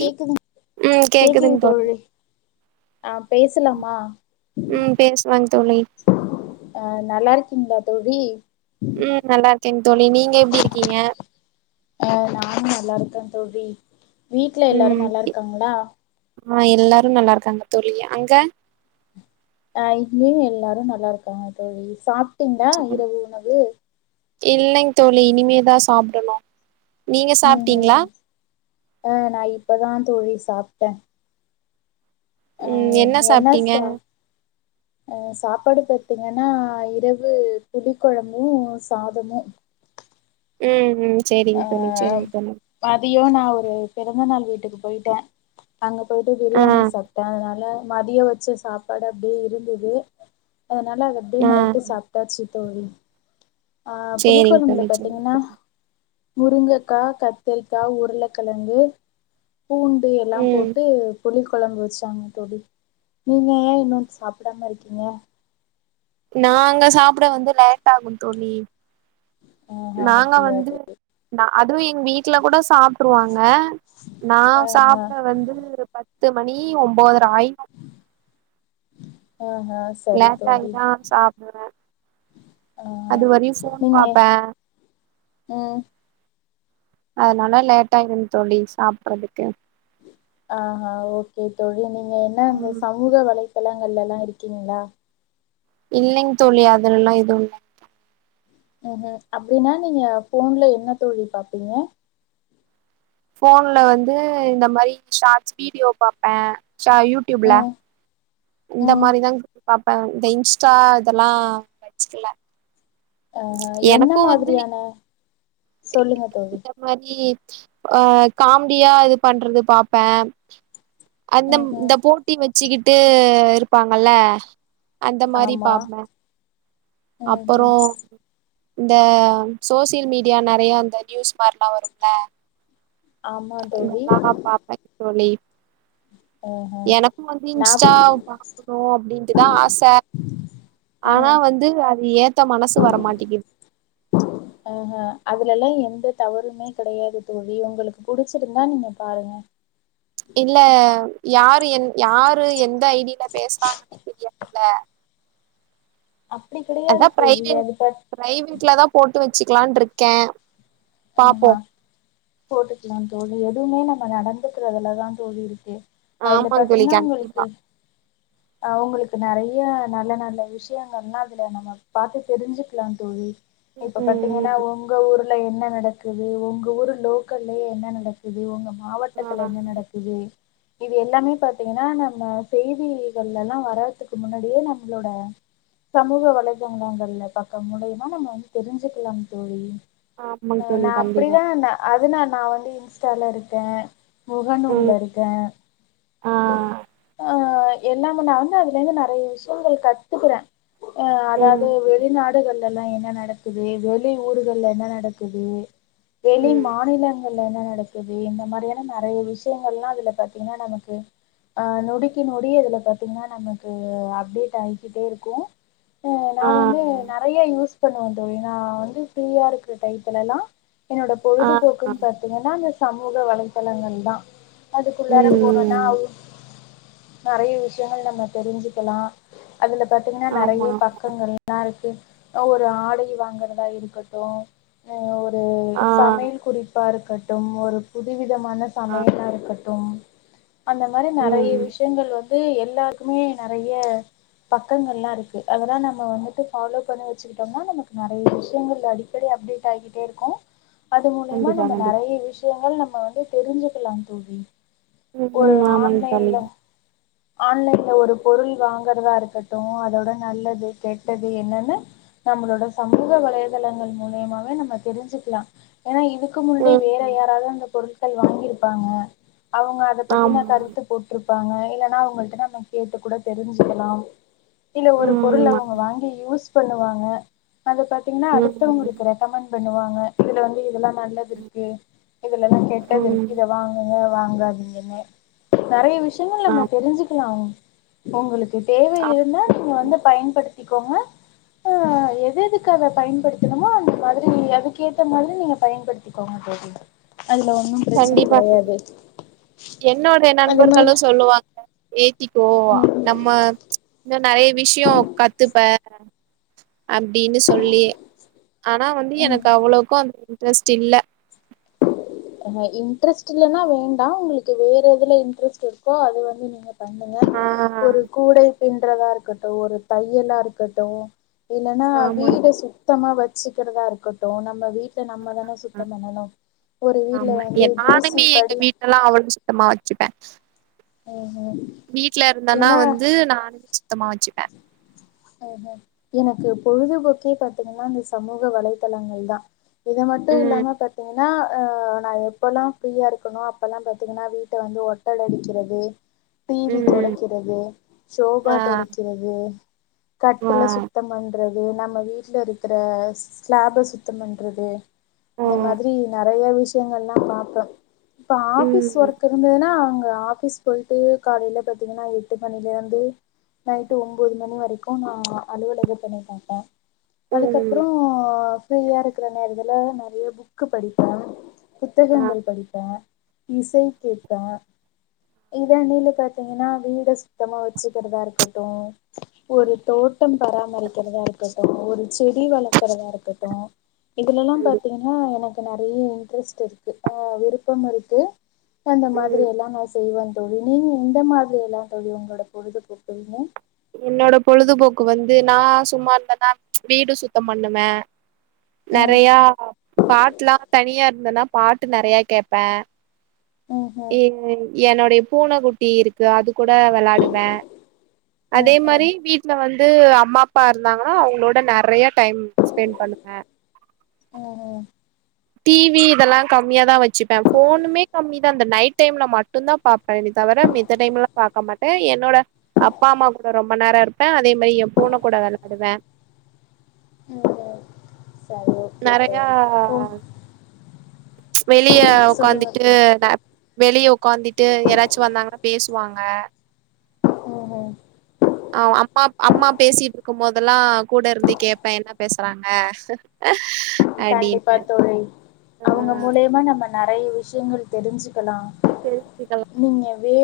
கேக்குது உம் கேக்குதுங் தோழி ஆஹ் பேசலாமா ம் பேசலாங் தோழி அஹ் நல்லா இருக்கீங்களா தடி உம் நல்லா இரு ங்க தோழி நீங்க எப்படி இருக்கீங்க அஹ் நானும் நல்லா இருக்கேன் தோழி வீட்டு்ல எல்லாரும் நல்லா இருக்காங்களா ஆஹ் எல்லாரும் நல்லா இருக்காங்க தோழி அங்க ஆஹ் இங்கயும் எல்லாரும் நல்லா இருக்காங்க தோழி சாப்பிட்டீங்களா இரவு உணவு இல்லைங் தோழி இனிமேதான் சாப்பிடணு உஹம் ஆஹ் நான் இப்பதான் தோழி சாப்பிட்டே அப்ற உம் என்ன சாப்பிட்டீங்க அஹ் சாப்பாடு பாத்தீங்கன்னா இரவு புளி குழம்பு சாதமு உம் உம் அஹ் மதியோ நான் ஒரு பிறந்த நாள் வீட்டு ட்டுக்கு போயிட்டேன் அங்க போயிட்டு ஆ பிரியாணி சாப்ட்டேன் அதனால மதிய வச்ச சாப்பாடு அப்படியே இருந்தது அதனால அத அப்டே ஆ நைட்டு சாப்பிட்டாச்சு தோழி ஆஹ் சேரிங் புளிக்கொழம்புல தோழி சேரிங் பாத்தீங்கன்னா தோழி முருங்கக்காய் கத்தரிக்காய் உருளைக்கிழங்கு பூண்டு எல்லாம் ம் போட்டு புளி குழம்பு வச்சாங்க தோழி நீங்க ஏன் இன்னும் சாப்டாம இருக்கீங்க நாங்க சாப்பிட வந்து லேட் ஆகும் தோழி ஆஹா நாங்க அப்டியா வந்து தோழி அதுவும் எங்க வீட்டுல கூட சாப்ட்ருவாங்க நான் ஆஹா சாப்பிட வந்து பத்து பத்து மணி ஒன்பது ராய ஆஹா சரி லேட்ட தோழி ஆகிதான் சாப்டுவேன் ஆஹா அதுவரையு ஃபோன் நீங்க பாப்பேன் ம் அதனால லேட்டாயிரு தோழி சாப்பிறதுக்கு ஆஹ் ஹ ஓகே தோழி நீங்க என்ன அந்த ம் சமூக வலைதல நல்ல எல்லா இருக்கீங்களா இல்லைங்க தோழி அதுலல்லாம் எதுவு இல்ல உ ஹும் அப்படின்னா நீங்க போன்ல என்ன தோழி பாப்பீங்க போன்ல வந்து இந்த மாதிரி ஷார்ட்ஸ் வீடியோ பாப்பேன் சா யூடியூப்ல ம் இந்த ம் மாதிரிதா பாப்பேன் இந்த இன்ஸ்டா இதெல்லாம் வச்சுக்கல அஹ் என்ன எனக்கு வந்து மாதிரியான சொல்லுங்க தோழி ஆஹ் காமெடியா இது பண்றது பாப்பேன் அந்த ம்ஹ்ம். இந்த போட்டி வச்ச வச்சுிக்கிட்டு இருப்பாங்கல அந்த மாதிரி ஆமா. பாப்பேன் ம்ஹ்ம். அப்புறம் இந்த சோசியல் மீடியா நிறைய இந்த நியூஸ் மாதிரிலாம் வரும்ல ஆமா தோழி. எல்லாம் பாப்ப தோழி எனக்கும் வந்து நா இன்ஸ்டா பாக்கணும் அப்படின்ட்டுதான் ஆசை ஆனா வந்து அது ஏத்த மனசு வரமாட்டேக்குது எல்லா எந்த தவறுமே கிடையாது தோழி உங்களுக்கு புடிச்சிருந்தா நீங்க பாருங்க இல்ல யாரு என் யாரு எந்த ஐ டி-ல பேசுறாங்கன் தெரியாதுல்ல. அப்டி கெடையாது அதா தோழி. பிரைவேட் அது பாத் பிரைவேட்ல தா போட் ட்டு வச்சிக்கலான்ட்ருக்கே. ஆஹா. பாப்போம் போட்டுக்கலாம் தோழி. எதுவுமே நம்ம நடந்துக்கறதுலதா தோழி இருக்கு. ஆமா தோழி கண்டிப்பா ஹ் அவங்களுக்கு நெறைய்ய நல்ல நல்ல விசயங்கள்லாம் அதுல நம்ம பாத்து தெரிஞ்சுக்கலாம் தோழி. ம் இப்ப ம் பாத்தீங்கன்னா ஒங்க ஊரு இல்ல [unintelligible] நடக்குது. ஒங்க ஊர் லோக்கல்லயே என்ன நடக்குது ஒங்க ம் மாவட்டத்துல என்ன ஆ நடக்குது? இது எல்லாமே பாத்தீங்ன்னா நம்ம செய்திகள்ல எல்லா வரதுக்கு முன்னாடியே நம்ளோட சமூக வலைதளங்கள்ல பக்கம் மூலியமா நம்ம வந்து தெரிஞ்சிக்கலாம் தோழி. ஆமாங் நா தோழி கண்டிப்பா அப்டிதா நா அதனா நா வந்து இன்ஸ்டால இருக்கே. முகநூல்ல ம் இருக்கே ஆ ஆஹ் எல்லாமு நா வந்து அதுல இருந்து நெறைய விஷயங்கள் கத்துக்றே. ஆஹ் ம் அதாவது வெளிநாடுகள் தெல்லா என்ன நடக்குது வெளி ஊர்கள்ல என்ன நடக்கு குது வெளி ம் மாநிலங்கள் இதுல என்ன நடக்குது எந்ந மாரியான நெறைய விசயங்கள்லா அதுல பாத்தீங்ன்னா நமக்கு ஆஹ் நொடிக்கு நொடி இதுல பாத்தீங்கன்னா நமக்கு அப்டேட் ஆகிக்கிட்டே இருக்கு அ நா ஆ வந்து நெறைய யூஸ் இப்ப நா வந்தீங்னா வந்து ஃப்ரீயா இருக் ட்ரை பண்ணலா என்னோட ஆ பொழுதுபோக்குன்னு ம் பாத்தீங்கன்னா அந்த சமூக வலைதளங்கள்தா அதுக்குள்ளார போனோன்னா ம் நெறைய விஷயங்கள் நம்ம தெரிஞ்சிக்கலா. அதுல பார்த்திங்கன்னா ஆமா நெறைய்ய பக்கங்கள்லா இருக்கு. ஒரு ஆடை வாங்கறதா இருக்கட்டு ஓர் ஆ சமையல் குறிப்பாருக் கட்டும் ஒரு புது வி விதமான ஆ சமையலா இருக்கட்டு அந்த மாரி நெறைய்ய ம் விஷயங்கள் வந் அது எல்லாருக்குமே நெறைய பக்கங்கள்லா இருக்கு அதெல்லா நம்ம வந்துட்டு ஃபாலோ பண்ணி வச்சுக்கிட்டோம்னா நமக் நெறைய விஷயங்கள் அடிக்கடி அப்டேட் டாகிட்டே இருக்கு அது மூலியமா கண்டிப்பா நம்ம கண்டிப்பா நெறைய விஷ ஷயங்கள் நம்ம வந்து தெரிஞ்சுக்கலா தோழி ம் ஒரு ம் ஆமாங் தோழி ஆன்லைன்ல ஆன்லைன்ல ஒரு பொருள் வாங்கறதா இருக்கட்டு அதோட நல்லது கெட்டது என்னன்னு நம்மளோட சமூக வலைதளங்கள் மூலியமா நம்ம தெரிஞ்சுக்கலா ஏனா இதுக்கு முன்னுடே ம் வேற ம் யாராவது அந்த பொருள் கள் வாங்கிருப்பாங்க அவங்க அத பத்தின ஆமா கருத்து போட்ருப் பாங்க இல்லன்னா அவங்கள்ட நம்ம கேட்டு கூட தெரிஞ்சுக்கலாம் இல்ல ஒரு பொருள் ம் ஆமா அவங்க வாங்கி யூஸ் பண்ணுவாங்க அது பாத்தீங்கன்னா அடுத்தவங்க ம் இருக்குற பண்ணுவாங்க இதுல வந்து இதெல்லா நல்லது இருக்கு இதுலல்லா கெட்டது ம் இருக்கு இதலா வாங்காதீங்கன்னு நிறைய விஷ் யங்கள் ஆ நம்ம தெரிஞ்சுக்கலாங் உங்களுக்கு தேவை ஆ இருந்தா நீங்க வந்து பயன்படுத்த க்கோங்க ஆஹ் எது எதுக்கு அத பயன்படுத்தணுமோ அங்க மாதிரி அதுக்குே ஏத்த மாதிரி நீங்க பயன்படுத்திக்கோங்க தோழி அதுல ஒன்னும் பிரச்சன கண்டிப்பா கெடையாது கண்டிப்பா என்னோட அதே நண்பர்களு மாரி சொல்லுவாங்க இப்போ ம் நம்ம இன்னு நிறைய விஷயே கத்துப்ப அப்படின்னு சொல்லி ஆனா வந்து ம் எனக்கு அவ்வளோக்கு அந் ரெஸ்ட் இல்ல இன்ட்ரெஸ்ட் இல்ன்னா வேண்டா உங்களுக்கு வேற எதுல இன்ட்ரெஸ்ட் இருக்கோ அது வந்து நீங்க பண்ணுங்க ஆ ஒரு கூடை பின் றதா இருக்கட்டு ஒரு தையலா இருக்கட்டு இலலனா ஆமாங்க வீடு தோழி சுத்தம் வச் சிக்கிரதா இருக்கட்டு நம்ம வீட் டே நம்மதானே ஆ சுத்தம் பண்ணணு ஒரு வீட்ல ஆமா வந்து தூசி நானுமே எங்க படி வீட்டுல எல்லாம் அவ்வளவு சுத்தமா சுப்பன் ம் ம் வீட்டு்ல இருந்தனா ஏன்னா வந்து நான சுத்தமா வச்சுப்பேன் அஹ் எனக்கு பொழுதுபோக்கே பாத்தீங்கன்னா இந்த சமூக வலைத்தளங்கள் தான் இதை மட்டும் ம். இல்லாம பாத்தீங்கன்னா நான் எப்பல்லாம் ஃப்ரீயா இருக்கனோ அப்பல்லாம் பாத்தீங்கன்னா வீட்டை வந்து ஒட்டட அடிக்கிறது டிவி ம். தொடக்கிறது ஷோபா ஆ, தொடக்கிறது ஆ, கட்டுல சுத்த பண்ணி றது நம்ம வீட்டுல இருக்கிற ஸ்லாப சுத்தம் பண்றது ஆ, இந்த மாதிரி நிறைய விஷயங்கள்லாம் பாப்பேன் இப்ப ஆபீஸ் ம், ஒர்க் இருந்ததுன்னா ஆபிஸ் போயிட்டு காலல பாத்தீங்கன்னா எட்டு மணில இருந்து நைட்டு் ஒன்பது மணி வரைக்கு க்கும் நான் அலுவலக பண்ணி பாப்பேன் ம், அதுக்கப்புறம் ஃப்ரீயா இருக்கற நேரத்தில் நிறைய புக் படிப்பேன் ஆ, புத்தகங்கள் படிப்ப இசை கேப்ப இதாண்டில பாத்தீங்கன்னா வீட சுத்தமா வச்சுக்கிறதா இருக்கட்டு ஒரு தோட்டம் பராமரிக்கிறதா இருக்கட்டு ஒரு செடி வளர்க இருக்கிறதா இருக்கட்டு இதுலெல்லா பாத்தீங்கன்னா எனக்கு நறைய இன்ட்ரெஸ்ட் இருக்கு ஆ விருப்பம் இருக்கு அப்ப அந்த மாதிரி ம். எல்லா நா செய்வன் தோழி நீங்க எந்த மாதிரி எல்லா தோழி உங்களோட பொழுதுபோக்குரிங்க என்னோட பொழுதுபோக்கு வந்து நா சும்மா இருந்தன வீடு சுத்தம் பண்ணுவே ம் நெறையா பாட்டுல்லா தனியா இருந்தேன்னா பாட்டு நெறைய கேட்பே ம் ம் என்னுடைய பூனை குட்டி இருக்கு அது கூட விளையாடுவே அதே ம் ம் மாரி வீட்டு்ல வந்து வந்து அம்மா அப்பா இருந்தாங்கன்னா அவங்களோட நறையா டைம் ஸ்பெண்ட் பண்ணுவ ம் ம் டிவி இதெல்லா கம்மியாதா வச்சுப்பே போனூமே கம்மிதா இந்த நைட் டைம்ல மட்டும்தா பாப்பே நீ தவிர மித்த டைம் எல்லா பாக்க மாட்டே என்னோட அப்பா அம்மா கூட ரொம்ப நேரோ இருப்பே அதே மாரி என் போனை கூட வெளையாடுவே உம் ம் சரி ஓக்கே ஓக்கே நெறையா ம் ம்ச் வெளிய சொல்லுங்க உ்க்காந்துட்டு தோழி வெளியே உ்க்காந்துட்டு யாராச்சு வந்தாங்கன்னா பேசுவாங்க ம் ம் ஆ அம்மா அம்மா பேசிட்ருக்கு போதெல்லா கூட இருந்து கேட்பே என்ன பேசுறாங்க கண்டிப்பா அப்டின்னு தோழி ஆ அவுங்க மூலியமா நம்ம நறை ய விஷயங்கள் தெரிஞ்சு க்லா தெரிஞ்சுக்கலா நீங்க வே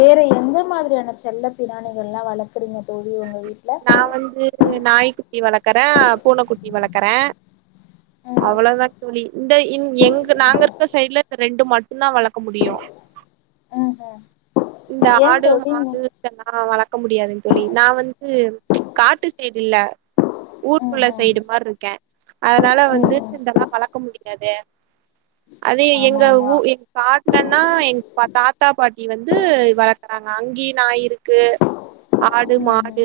வேற எந்த மாதிரியான செல்ல பிராணிகள் எல்லா வளக்குறீங்க தோழி உங்க வீட்ல நா வந்து நாய்க்குட்டி வளக் கற பூனைக்குட்டி வளர்க்கற ம் அவ்வளதா தோழி இந்த இங் எங்க நாங்க இருக்க சைட்ல இந்த ரெண்டு மட்டுந்தா வளக்க முடியு ம் ம் இந்த ஏ ஆடு தோழி நீ மாடு இதெல்லா வளக் க முடியாதுங் தோழி நா வந்த் து காட்டு சைடுல்ல ம் ஊருக்குள்ள ம் சைடு மாரிக்கே அதனால ம் வந்து ம் இதெல்லா வளக்க முடியாது அதே ஆமா எங்க ஆமா ஊ எங் காட்டுலன்னா எங்க பா தாத்தா பாட் டி வந்து வளக்கறாங்க அங்கியு நாய் இருக்கு ஆடு ம் மாட் ம்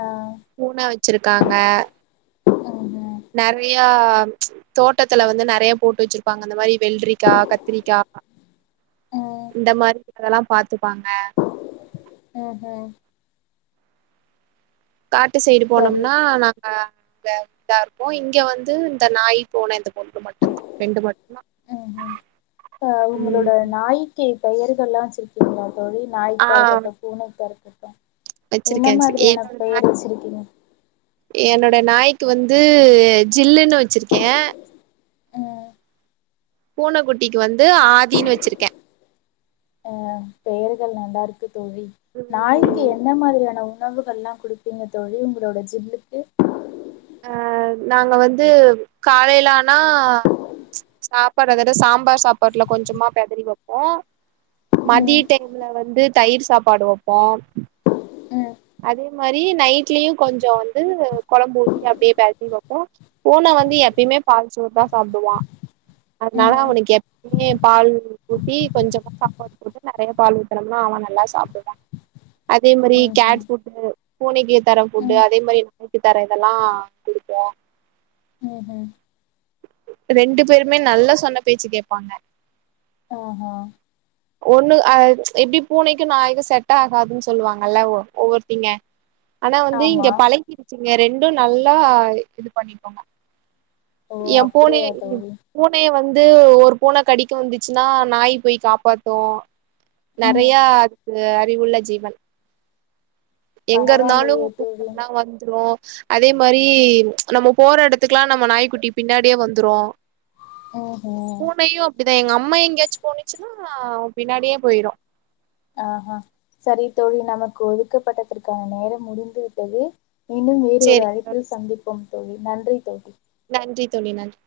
ஆ பூன வச்சிருக்காங்க ம் ம் ஆஹ் தோட்டத்துல வந்து நெறையப் போட்டு வச்சிருப்பாங்க அந்த மாரி வெல்ரிக்கா கத்திரிக்கா ம் இந்த மாரி ரிக்கு அதெல்லாம் பாத்துப்பாங்க உம் ஹும் காட்டு சைடு சரி போனோம்னா நாங்க த இதா இருக்கும் இங்க வந்து இந்த நாயி பூன இந்த ரெண்டு மட்டுந்தான் ரெண்டு மட்டுந்தான் ஆஹ் உங்களோட நாயிக்கி பெயர்கள்லாம் வச்சிருக்கீங்ளா தோழி நாய்க்கா இருக்கட்டும் பூனைக்கா இருக்கட் [unintelligible] வச்சிருக்கேன் வச்சிருக்கேன் என்னோட நாய் வச்சிருக்கீங்க என்னோ ட நாய்க்கு வந்து ஜில்லுன்னு வச்சிருக்கேன் ம் பூனக்குட்டிக்கு வந்து ஆதின்னு வச்சிருக்கேன் ஆஹ் பெயர்கள் நல்லாருக்குத் தோழி நாய்க்கு ம் என்ன மாதிரியான உ ணவுகள்ல்லாம் குடுப்பீங்க தோழி உங்ளோட ஜில்லுக்கு அஹ் நாங்க வந்து காலேல ஆனா சாப்பாட்ற தொட சாம்பார் சாப்பாட்ல கொஞ்சமா பெதறி வப்போம் ம் மதிய டய்ம்ல வந்து தயிர் சாப்பாடு வப்போம் உம் அதே மாரி நைட்லியும் கொஞ்சம் வந்து கொழம்பு ஊத்திட்டு அப்டியே பெத்றி வப்போம் பூன வந்து எப்பிமே பால் சோறு தான் சாப்டுவான் அத்னால ம் அவனுக்கு எப்பிமே பால் ஊத்தி கொஞ்சமா சாப்பாட்போட்டு நெறைய பால் ஊத்தனம்னா அவன் நல்லா சாப்டுவான் அதே மாரி ம்ஹும் கேட்ஸ் பூனைக்கு தரம் புட்டு ம் ம் அதே மாதிரி நாய்க்கு தரதெல்லாம் குடுப்போம் ஹும் ஹும் ரெண்டு பேருமே நல்லா சொன்ன பேச்சு கேட்பாங்க ஹு ஹும் ஒண்ணு எப்படி பூனைக்கு நாய்க்கும் செட் ஆகாதுன்னு சொல்லுவாங்கல்ல ஒவ்வொருத்திங்க ஆனா வந்து இங்க ஆமா பழங்கிடுச்சு நீங்க ரெண்டும் நல்லா இது பண்ணிக்கோங்க ஓ என் பூன அப்படியா தோழி பூனைய வந்து ஒரு பூனை கடிக்க வந்துச்சுன்னா நாய் போய் காப்பாத்து க்கு ம் நிறைய அதுக்கு அறிவுள்ள ஜீவன் எங்க இருந்தாலும் பரவாயில்லையே தோழி கூப்டம்னா வந்துரும் அதே மாதிரி நம்ம போற இடத்துக்குல்லாம் நம்ம நாய்க்குட்டி பின்னாடியே வந்துரும் ஹு ஹும் இப்ப எங்க அம்மா எங்கேயாச்சும் போணச்சுன்னா பின்னாடியே போயிடும் ஆஹ்ஹ சரி தோழி நமக்கு ஒதுக்கப்பட்டதற்கான நேரம் முடிந்து விட்டது மீண்டும் வேறு ஒரு சேரிங்க தோழி அழைப்பில் சந்திப்போம் தோழி நன்றி தோழி நன்றி தோழி நன்றி